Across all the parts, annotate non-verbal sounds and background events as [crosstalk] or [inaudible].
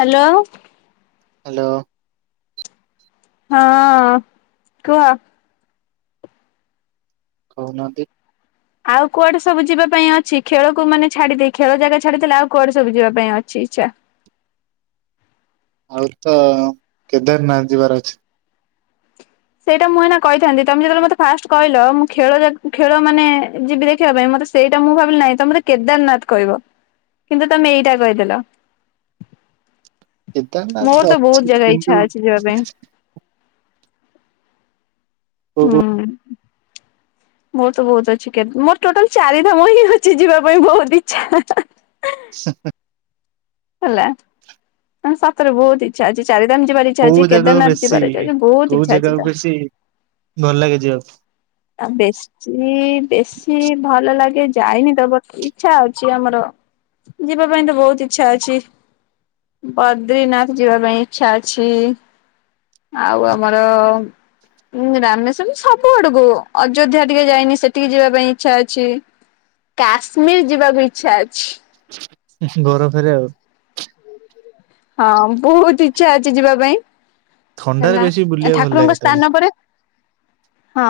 Hello. Hello. ହଁଅ-ଅ-ଅ କୁହ। କହୁନାହାନ୍ତି। ଆଉ କୁଆଡେ ସବୁ ଯିବା ପାଇଁ ଅଛି ଖେଳକୁ ମାନେ ଛାଡିଦେଇ ଖେଳ ଜାଗା ଛାଡିଦେଲେ ଆଉ କୁଆଡେ ସବୁ ଯିବା ପାଇଁ ଅଛି ଇଚ୍ଛା? ଆଉ ତ କେଦାରନାଥ ଯିବାର ଅଛି। ସେଇଟା ମୁଁ ଏଇନା କହିଥାନ୍ତି ତମେ ଯେତେବେଳେ ମତେ ଫାଷ୍ଟ୍ କହିଲ ମୁଁ ଖେଳ ଦେ ଖେଳ ମାନେ ଯିବି ଦେଖିବା ପାଇଁ ସେଇଟା ମୁଁ ଭାବିଲି ନାଇଁ ତମେ ବୋଧେ କେଦାରନାଥ କହିବ କିନ୍ତୁ ତମେ ଏଇଟା କହିଦେଲ। କେଦାରନାଥ ମୋର ତ ବହୁତ ଅଛି ଜାଗା କିନ୍ତୁ ଇଚ୍ଛା ଅଛି ଯିବା ପାଇଁ। କୋଉ ହୁଁ। ମୋର ତ ବହୁତ ଅଛି କେ‌ ମୋର ଟୋଟାଲ ଚାରିଧାମ ହିଁ ଅଛି ଯିବା ପାଇଁ ବହୁତ ଇଚ୍ଛା ହାଁହାଁ। ହ ହେଲା [inaudible] ସତରେ ବହୁତ ଇଚ୍ଛା ଅଛି ଚାରି [inaudible] ଯିବାର ଇଚ୍ଛା ଅଛି କୋଉ ଜାଗାକୁ କେଦାରନାଥ ବେଶୀ ଯିବାର ଇଛା ଅଛି ବହୁତ କୋଉ ଇଛା ଅଛି ଜାଗାକୁ ତ। ବେଶୀ ଭଲ ଲାଗେ ଯିବାକୁ ଆ ବେଶୀ ବେଶୀ ଭଲ ଲାଗେ ଯାଇନି ତ ବଟ୍ ଇଛା ଅଛି ଆମର ଯିବା ପାଇଁ ତ ବହୁତ ଇଛା ଅଛି। ବଦ୍ରିନାଥ ଯିବା ପାଇଁ ଇଚ୍ଛା ଅଛି। ଆଉ ଆମର ଉଁ ରାମେଶ୍ଵର ସବୁ ଆଡକୁ ଅଯୋଧ୍ୟା ଟିକେ ଯାଇନି ସେଠିକି ଯିବା ପାଇଁ ଇଚ୍ଛା ଅଛି। କାଶ୍ମୀର ଯିବାକୁ ଇଚ୍ଛା ଅଛି। ହୁଁ ଘର ଫେରେ ଆଉ ହଁ ବହୁତ ଇଚ୍ଛା ଅଛି ଯିବା ପାଇଁ। ଥଣ୍ଡାରେ ହେଲା ବେଶୀ ବୁଲିବାକୁ ଭଲ ଲାଗେ ଠାକୁରଙ୍କ ତାହେଲେ ସ୍ଥାନ ପରେ ହଁ,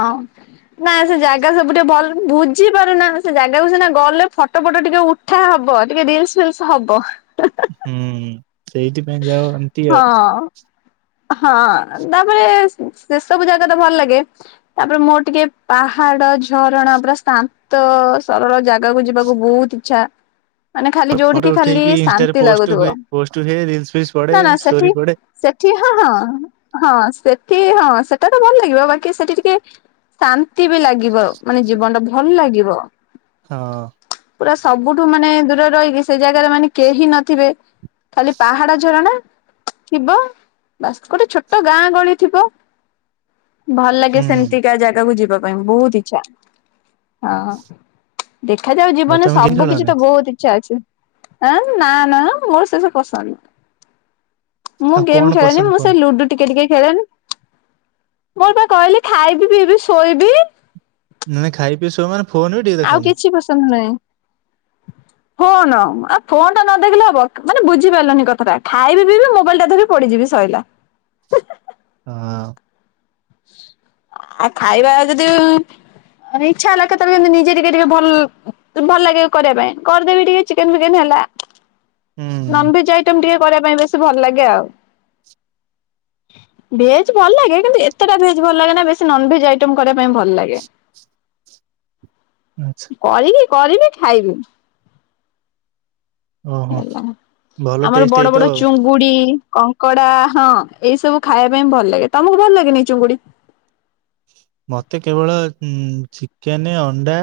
ନାଁ ସେ ଜାଗା ସବୁ ଟିକେ ଭଲ ବୁଝି ପାରୁନା ସେ ଜାଗାକୁ ସିନା ଗଲେ ଫଟୋ ଫ [inaudible] ଫଟ ଟିକେ ଉଠା ହବ ଟିକେ ରିଲସ୍ ଫିଲସ୍ ହବ। ହୁଁ ସେଇଥିପାଇଁ ଯାଅ ଏମିତି ଆଉ ହଁ ହଁ ତାପରେ ସେ ସବୁ ଜାଗା ତ ଭଲ ଲାଗେ ତାପରେ ମୋର ଟିକେ ପାହା ଡ ଝରଣା ପୁରା ଶାନ୍ତ ସରଳ ଜାଗାକୁ ଯିବାକୁ ବହୁତ ଇଚ୍ଛା। ମାନେ ଖାଲି ଫଟୋ ଯୋଉଠିିକି ଖାଲି ଉଠେଇକି ଇନଷ୍ଟାରେ ଶାନ୍ତି ପୋଷ୍ଟ ଲାଗୁଥିବ, ହୁଏ ପୋଷ୍ଟ ହୁଏ ରିଲସ ଫିଲ୍ସ ପଡେ ନା ନା ଷ୍ଟୋରି ସେଠି ପଡେ ସେ ସେଠି ହଁ-ହଁ-ହଁ ହଁ ସେଠି ହଁ ସେଟା ତ ଭଲ ଲାଗିବ ବାକି ସେଠି ଟିକେ ଶାନ୍ତି ବି ଲାଗିବ ମାନେ ଜୀବନଟା ଭଲ ଲାଗିବ। ହଁ। ପୁରା ସବୁଠୁ ମାନେ ଦୂରରେ ରହିକି ସେ ଜାଗା ରେ ମାନେ କେହି ନଥିବେ। ଖାଲି ପାହାଡ ଝରଣା ଥିବ। ବାସ୍ ଗୋଟେ ଛୋଟ ଗାଁ ଗହଳି ଥିବ ଭଲ ଲାଗେ ହୁଁ ସେମିତି କ ଜାଗା କୁ ଯିବା ପାଇଁ ବୋହୁତ୍ ଇଚ୍ଛା ଆ ହଁ। ଦେଖାଯାଉ ଆଉ ଜୀବନରେ ତମେ ଗେମ୍ ସବୁ କିଛି ଖେଳନି ତ ବହୁତ ଇଚ୍ଛା ଅଛି। ଏ ନା ନା ମୋର ସେ ସବୁ ପସନ୍ଦ ନୁହ ମୁଁ ଆଉ ଗେମ କଣ ଖେଳେନି ପସନ୍ଦ ମୁଁ ଫୋନ ସେ ଲୁଡୁ ଟିକେ ଟିକେ ଖେଳେନି ମୋର ପା କହିଲି ଖାଇବି ପିଇବି ଶୋଇବି। ମାନେ ଖାଇ ପିଇ ସୁଅ ମାନେ ଫୋନ ବି ଟିକେ ଆଉ ଦେଖନି କିଛି ପସନ୍ଦ ନାହିଁ। ଫୋନ ଆ ଫୋନ ଟା ନ ଦେଖିଲେ ହବ କ ମାନେ ବୁଝି ପାରିଲନି କଥାଟା ଖାଇବି ପିଇବି ମୋବାଇଲ ଟା ଧରିକି ପଡି ଯିବି ସଇଲା ହେଁ ହେଁ ହେଁ। ହଁ। ଆ ଖାଇବା ଯଦି। ଆ ଇଚ୍ଛା ହେଲା କେତେବେଳେ କେମିତି ନିଜେ ଟିକେ ଟିକେ ଭଲ ଉଁ ଭଲ ଲାଗେ କରିବା ପାଇଁ କରିଦେବି ଟିକେ ଚିକେନ ଫିକେନ୍ ହେଲା। ନନ୍ ହୁଁ ଭେଜ ଆଇଟମ ଟିକେ କରିବା ପାଇଁ ବେଶୀ ଭଲ ଲାଗେ ଆଉ। ଭେଜ ଭଲ ଲାଗେ କିନ୍ତୁ ଏତେ ଟା ଭେଜ ଭଲ ଲାଗେ ନା ବେଶୀ ନନ୍ ଭେଜ ଆଇଟମ କରିବା ପାଇଁ ଭଲ ଲାଗେ। ଆଚ୍ଛା କରିବି କରିବି ଖାଇବି। ଓ ହୋ। ହେଲା। ଆମର ବଡ ବଡ ଚୁଙ୍ଗୁଡି ଇ କଙ୍କଡା ହଁ ଏଇ ସବୁ ଖାଇବା ପାଇଁ ଭଲ ଲାଗେ। ତମକୁ ଭଲ ଲାଗେନି ଚୁଙ୍ଗୁଡି? ମତେ କେବଳ ଉଁ ଚିକେନେ, ଅଣ୍ଡା,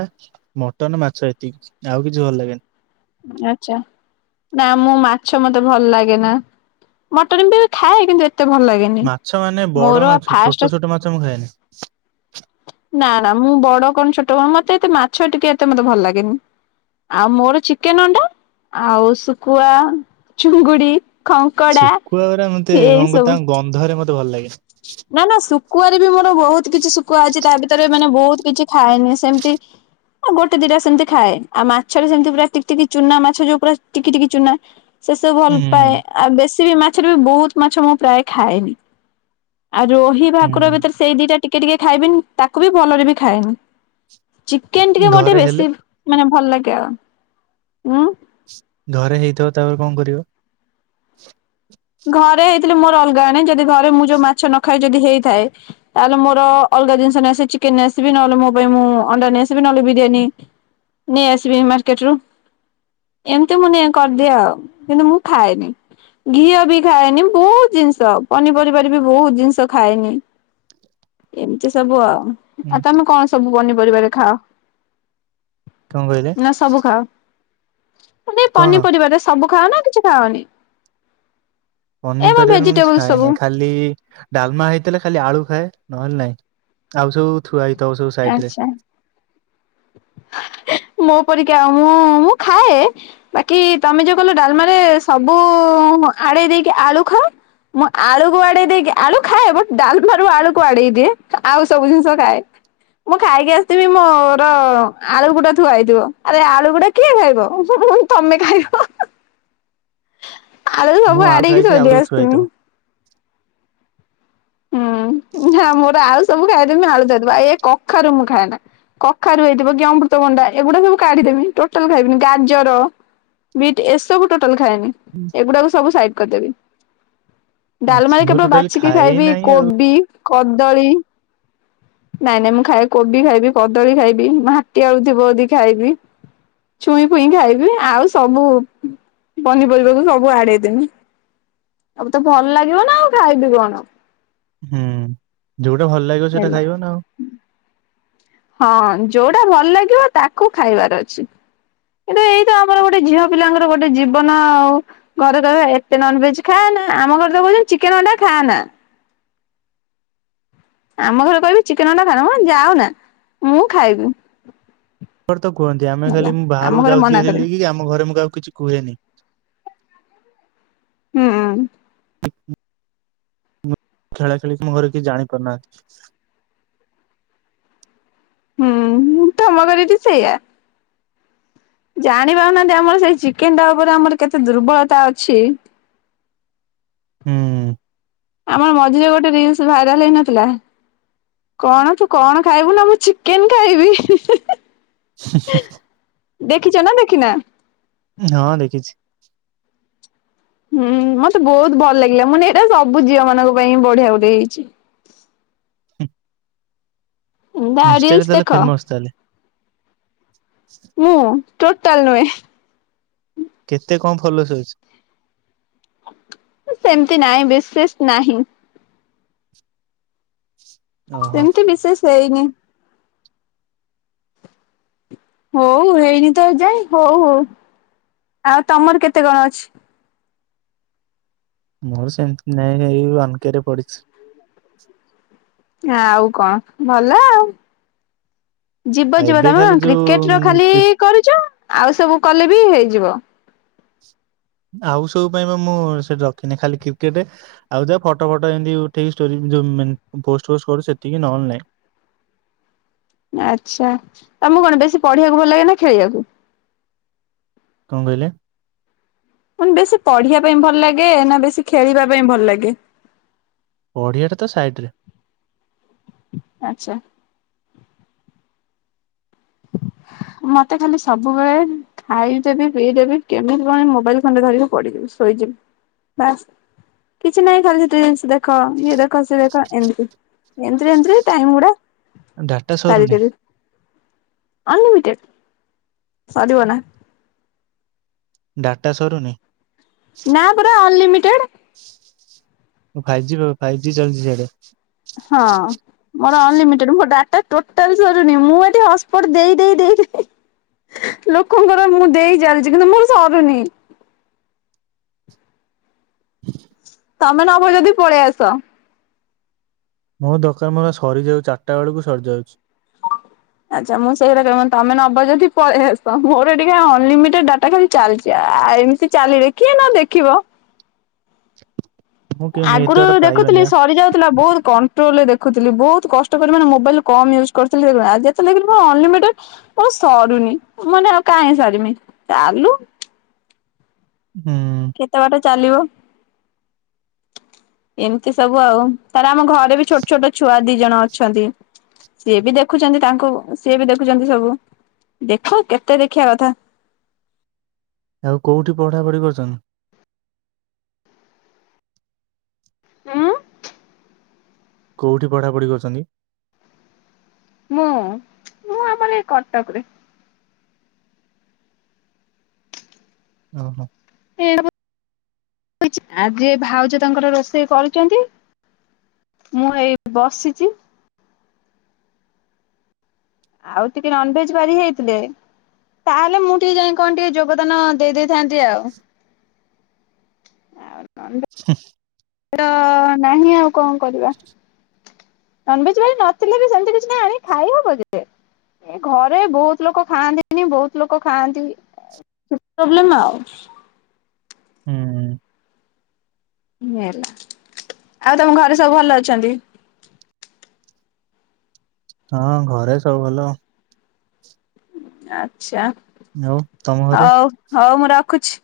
ମଟନ, ମାଛ ଏତିକି ଆଉ କିଛି ଭଲ ଲାଗେନି। ଆଚ୍ଛା। ନା ମୁଁ ମାଛ ମତେ ଭଲ ଲାଗେ ନା ମଟନ ବି ଖାଏ କିନ୍ତୁ ଏ ମାଛ ମାନେ ବଡ ମାଛ ଫାଷ୍ଟ ଛୋଟ ଛୋଟ ମାଛ ମୁଁ ଖାଏନି। ନା ନା ମୁଁ ବଡ କଣ ଛୋଟ ମତେ ଏତେ ମାଛ ଟିକେ ଏତେ ମତେ ଭଲ ଲାଗେନି। ଆଉ ମୋର ଚିକେନ, ଅଣ୍ଡା ଆଉ ଶୁଖୁଆ, ଚୁଙ୍ଗୁଡି। ଖଙ୍କଡା ଶୁଖୁଆ ଗୁରା ମତେ ଏଇ କଣ ସବୁ। ତାଙ୍କ ଗନ୍ଧରେ ମତେ ଭଲ ଲାଗେ ନା ନା ଶୁଖୁଆରେ ବି ମୋର ବହୁତ କିଛି ଶୁଖୁଆ ଅଛି ତା ଭିତରେ ମାନେ ବହୁତ କିଛି ଖାଏନି ସେମିତି। ଅଁ ଗୋଟେ ଦିଟା ସେମିତି ଖାଏ ଆଉ ମାଛରେ ସେମିତି ପୁରା ଟିକି ଟିକି ଚୁନା ମାଛ ଯୋଉ ପୁରା ଟିକି ଟିକି ଚୁନା। ସେ ସବୁ ଭଲ ପାଏ ହୁଁ ଆଉ ବେଶୀ ବି ମାଛରେ ବି ବହୁତ ମାଛ ମୁଁ ପ୍ରାୟେ ଖାଏନି। ଆଉ ରୋହି, ଭାକୁର ହୁଁ ଭିତରେ ସେଇ ଦିଟା ଟିକେ ଟିକେ ଖାଇବିନ ତାକୁ ବି ଭଲରେ ବି ଖାଏନି। ଚିକେନ ଟିକେ ମୋର ଘରେ ଟିକେ ହେଲେ ବେଶୀ ମାନେ ଭଲ ଲାଗେ ଆଉ ଉଁ। ଘରେ ହେଇଥିବ ତାପରେ କଣ କରିବ? ଘରେ ଥିଲେ ମୋର ଅଲଗା ଆଣେ ଯଦି ଘରେ ମୁଁ ଯୋଉ ମାଛ ନ ଖାଏ ଯଦି ହେଇଥାଏ ତାହେଲେ ମୋର ଅଲଗା ଜିନିଷ ନେଇ ଆସେ ଚି କେନ ନେଇଆସିବି ନହେଲେ ମୋ ପାଇଁ ମୁଁ ଅଣ୍ଡା ନେଆଇସିବି ନହେଲେ ବିରିୟାନୀ। ନେଇ ଆସିବି ମାର୍କେଟ ରୁ। ଏମିତି ମୁଁ ନିଏ କରିଦିଏ ଆଉ କିନ୍ତୁ ମୁଁ ଖାଏନି ଘିଅ ବି ଖାଏନି ବହୁତ ଜିନିଷ ପନିପରିବାରେ ବି ବହୁତ ଜିନିଷ ଖାଏନି। ଏମିତି ସବୁ ଆଉ ହୁଁ ଆଉ ତମେ କଣ ସବୁ ପନିପରିବାରେ ଖାଅ? କଣ କହିଲେ? ସେମିତି କଣ ପନିପରିବାରେ ସବୁ ଖାଅନା କିଛି ଖାଅନି? ଏ ମ ପନିପରିବାରେ ମୁଁ କିଛି ଭେଜିଟେବୁଲ ସବୁ? ଖାଏନି ଖାଲି ଡାଲମା ହେଇଥିଲେ ଖାଲି ଆଳୁ ଖାଏ। ନହେଲେ ନାଇ ଆଉ ସବୁ ଥୁଆ ହେଇଥିବ ସବୁ ସାଇଡରେ। ଆଚ୍ଛା। [unintelligible] ମୋ ପରିକା ମୁଁ ମୁଁ ଖାଏ ବାକି ତମେ ଯୋଉ କହିଲ ଡାଲମାରେ ସବୁ। ଓହୋ ଆଡେ ଦେଇକି ଆଳୁ ଖାଅ? ମୁଁ ଆଳୁକୁ ଆଡେଇ ଦେଇକି ଆଳୁ ଖାଏ ବଟ୍ ଡାଲମାରୁ ଆଳୁକୁ ଆଡେଇ ଦିଏ ଆଉ ସବୁ ଜିନିଷ ଖାଏ। ମୁଁ ଖାଇକି ଆସିଥିବି ମୋର ଆଳୁ ଗୁଡ଼ା ଥୁଆହେଇଥିବ ଆରେ ଆଳୁ ଗୁଡା କିଏ ଖାଇବ ମୁଁ ତମେ ଖାଇବ। ଆଳୁ ସବୁ ମୁଁ ଆଳୁ ଆଡେଇକି ଖାଇଦିଏ ଆଉ ଥୋଇଦେଇ ସବୁ ଥୁଆ ହେଇଥିବ ଆସିଥିମି। ହୁଁ ନା ମୋର ଆଉ ସବୁ ଖାଇଦେମି ଆଳୁ ଛାଡିଦେବା ଏ କଖାରୁ ମୁଁ ଖାଏ ନା କଖାରୁ ହେଇଥିବ କି ଅମୃତଭଣ୍ଡା ଏଗୁଡା ସବୁ କାଢ଼ି ଦେବି ଟୋଟାଲ ଖାଇବିନି ଗାଜର। ବିଟ୍ ଏସବୁ ଟୋଟାଲ ଖାଏନି ଏଗୁଡାକୁ ସବୁ ସାଇଟ୍ କରିଦେବି। ଆଛା ଡାଲମାର ମୁଁ କେବଳ ଟୋଟାଲି ବାଛିିକି ଖାଏ ଖାଇବି ନାହିଁ ଆଉ କୋବି କଦଳୀ ନାଇଁ ନାଇଁ ମୁଁ ଖାଇ କୋବି ଖାଇବି କଦଳୀ ଖାଇବି ମାଟି ଆଳୁ ଥିବ ଯଦି ଖାଇବି। ଛୁଇଁ ପୁଇଁ ଖାଇବି ଆଉ ସବୁ ପନିପରିବାକୁ ସବୁ ଆଡ଼େଇଦେମି। ଆଉ ତ ଭଲ ଲାଗିବ ନା ଆଉ ଖାଇବି କଣ। ହୁଁ ଯୋଉଟା ଭଲ ଲାଗିବ ସେଟା ହେଲା। ଖାଇବ ନା ଆଉ। ହଁ ଯୋଉଟା ଭଲ ଲାଗିବ ତାକୁ ଖାଇବାର ଅଛି। ଏବେ ଏଇତ ଆମର ଗୋଟେ ଝିଅ ପିଲାଙ୍କର ଗୋଟେ ଜୀବନ ଆଉ ଘରେ ରହିବା ଏତେ ନନ ଭେଜ ଖା ନା ଆମ ଘରେ ତ କୋହୁଚନ୍ତି ଚିକେନ ଅଣ୍ଡା ଖାଆ ନା। ଆମ ଘରେ କହିବେ ଚିକେନ ଅଣ୍ଡା ଖାଆନା ମୁଁ କହିବି ଯାଅନା ମୁଁ ଖାଇବି। ଘରେ ତ କୁହନ୍ତି ଆମେ ହେଲା ଖାଲି ମୁଁ ଆମ ବାହାରକୁ ଘରେ ଯାଉଚି ମନା ହେରି କରିବେ ବେଲିକି ଆମ ଘରେ ମୁଁ କାହା କିଛି କୁହେନି। ହୁଁ। ଖେଳା ଖେଳି କି ମୋ ଘରେ କେହି ଜାଣିପାରୁନାହାନ୍ତି। ହୁଁଁ ତମ ଘରେ ବି ସେଇଆ? ଜାଣିପାରୁନାହାନ୍ତି ଆମର ସେଇ ଚିକେନ୍ ଟା ଉପରେ ଆମର କେତେ ଦୁର୍ବଳତା ଅଛି। [inaudible] ହୁଁ। ଆମର ମଝିରେ ଗୋଟେ ରିଲ୍ସ ଭାଇରାଲ ହେଇନଥିଲା। କଣ ତୁ କଣ ଖାଇବୁ ନା ମୁଁ ଚିକେନ ଖାଇବି। [unintelligible] ଖିଚ ନା ଦେଖିନା। ଉଁ ହଁ ଦେଖିଛି। ହୁଁ ମତେ ବୋହୁତ ଭଲ ଲାଗିଲା ମୁଁ କହିନି ଏଟା ସବୁ ଝିଅ ମାନଙ୍କ ପାଇଁ ବଢିଆ ଗୋଟେ ହେଇଚି। [inaudible] [unintelligible] ତା ରିଲସ ଇନଷ୍ଟାରେ ତାହେଲେ ଦେଖ ଫେମସ ତାହେଲେ। ମୁଁ ଟୋଟାଲ ନୁହେଁ। କେତେ କଁ ଫଲୋସ୍ ଅଛି। ସେମିତି ନାହିଁ ବିଶେଷ ନାହିଁ। ଓହୋ ସେମିତି ବିଶେଷ ହେଇନି। ହୋଉ ହେଇନି ତ ଏଯାଏଁ ହୋଉ ହୋଉ ଆଉ ତମର କେତେ କଣ ଅଛି? ମୋର ସେମିତି ନାଇଁ ହେଇ ୱାନକେ ରେ ପଡିଛି। ଆଉ କଣ ଭଲ ଆଉ। ଯିବ ଆଉ ଯିବ ଏବେ ତମର ଖାଲି ଯୋଉ କ୍ରିକେଟ ର ଖାଲି କ୍ରି କରୁଚ ଆଉ ସବୁ କଲେ ବି ହେଇଯିବ। ଆଉ ସବୁ ପାଇଁ ପା ମୁଁ ସେଇଠି ରଖିନି ଖାଲି କ୍ରିକେଟେ ଆଉ ଯା ଫଟ ଫଟ ଏନ୍ତୀ ଉଠେଇକି ଷ୍ଟୋରୀ ଯୋଉ ମେନ୍ ପୋଷ୍ଟ ଫୋଷ୍ଟ କରୁ ସେତିକି ନହେଲେ ନାହିଁ। ଆଚ୍ଛା ତମକୁ କଣ ବେଶୀ ପଢ଼ିବାକୁ ଭଲ ଲାଗେ ନା ଖେଳିବାକୁ? କଁ କହିଲେ? ମୁଁ କହିନି ବେଶୀ ପଢ଼ିବା ପାଇଁ ଭଲ ଲାଗେ ନା ବେଶୀ ଖେଳିବା ପାଇଁ ଭଲ ଲାଗେ? ପଢ଼ିବାଟା ତ ସାଇଟ୍ ରେ। ଆଚ୍ଛା। [inaudible] ମତେ ଖାଲି ସବୁବେଳେ ଖାଇଦେବି ପିଇଦେବି କେମିତି କଣ ଏ ମୋବାଇଲ ଖଣ୍ଡେ ଧରିକି ପଡିଯିବୁ ଶୋଇଯି ବି ବାସ୍‌ କିଛି ନାଇଁ ଖାଲି ସେଥିରେ ରିଲସ ଦେଖ ଇଏ ଦେଖ ସିଏ ଦେଖ ଏମିତି। ଏମିତିରେ ଏମିତିରେ ଟାଇମ୍ ଗୁଡା ଡାଟା ସରୁ ନାଇଁ? ସାରିଦେବି ଅନଲିମିଟେଡ ସରିବ ନାହିଁ। ଡାଟା ସରୁ ନାଇଁ? ନା ପୁରା ଅନଲିମିଟେଡ। କଣ ଫାଇଭି ଜି ଫାଇଭି ଜି ଚାଲିଚି ସିଆଡେ? ହଁ ମୋର ଅନଲିମିଟେଡ ମୋର ଡା ହେ ଟୋଟାଲ ସରୁନି ମୁଁ ଏଠି ହଟସ୍ପଟ ଦେଇ ଦେଇ ଦେଇ [unintelligible] ଲୋକଙ୍କର ମୁଁ ଦେଇ ଚାଲିଚି କିନ୍ତୁ ମୋର ସରୁନି। ତମେ ନବ ଯଦି ପଳେଇ ଆସ। ମୋ ଦରକାର ମୋର ପା ସରିଯାଉ ଚାରିଟା ବେଳକୁ ସରିଯାଉଚି। ଆଚ୍ଛା ମୁଁ ସେଇ କଥା କ ତମେ ନବ ଯଦି ପଳେଇ ଆସ ମୋର ଟିକେ ଅନଲିମିଟେଡ ଡାଟା ଖାଲି ଚାଲିଚି ଆଉ। ଆ ଏମିତି ଚାଲିଲେ କିଏ ନ ଦେଖିବ। ମୁଁ କେମିତି ଏତେ ଆଗୁରୁ ବାଟ ପାଇବନି ଦେଖୁଥିଲି ବା। ସରିଯାଉଥିଲା ବୋହୁତ କଣ୍ଟ୍ରୋଲରେ ଦେ ଦେଖୁଥିଲି ବୋହତ୍‌ କଷ୍ଟ କରି ମାନେ ମୋବାଇଲ କମ୍ ୟୁଜ କରୁଥିଲି ଏବେ ଆ ଯେତେବେଳେ ଦେଖିଲି ମୋର ଅନଲିମିଟେଡ ମୋର ସରୁ ଉଁ ମାନେ ଆଉ କାଇଁ ସାରିମି ଚାଲୁ ହୁଁ। କେତେ ବାଟ ଚାଲିବ। ଏମିତି ସବୁ ଆଉ ତାପରେ ଆମ ଘରେ ବି ଛୋଟ ଛୋଟ ଛୁଆ ଦି ଜଣ ଅଛନ୍ତି। ସିଏ ବି ଦେଖୁଚନ୍ତି ତାଙ୍କୁ ସିଏ ବି ଦେଖୁଚନ୍ତି ସବୁ ଦେଖ କେତେ ଦେଖିବା କଥା। ଆଉ କୋଉଠି ପଢାପଢି କରୁଚନ୍? ଉଁ। କୋଉଠି ପଢାପଢି କରୁଚନ୍ତି? ମୁଁ ମୁଁ ଆମର ଏ କଟକରେ। ଓହୋ। [inaudible] ଆଜି ଭାଉଜ ତାଙ୍କର ରୋଷେଇ କରୁଚନ୍ତି। ମୁଁ ଏଇ ବସିଚି। ଆଉ ଟିକେ ନନ୍‌ଭେଜ ବାରି ହେଇଥିଲେ ତାହେଲେ ମୁଁ ଟିକେ ଯାଇ କଣ ଟିକେ ଯୋଗଦାନ ଦେଇ ଦେଇଥାନ୍ତି ଆଉ। ନନ୍‌ଭେଜ [inaudible] ତ ନାହିଁ ଆଉ କଣ କରିବା। ନନ୍‌ଭେଜ ବାରି ନଥିଲେ ବି ସେମତି କିଛି ନାହିଁ ଆଣିକି ଖାଇ ହବ ଯେ ଏ ଘରେ ବୋହୁତ୍‌ ଲୋକ ଖାଆନ୍ତିନି ବୋହୁତ ଲୋକ ଖାଆନ୍ତି। ସେ ପ୍ରୋବ୍ଲେମ ଆଉ। ହୁଁ ଉଁ। ନେଲା, ଆଉ ତମ ଘରେ ସବୁ ଭଲ ଅଛନ୍ତି? ହଁ ଘରେ ସବୁ ଭଲ। ଆଚ୍ଛା। ଆଉ ତମ ଘରେ? ରଖୁଚି।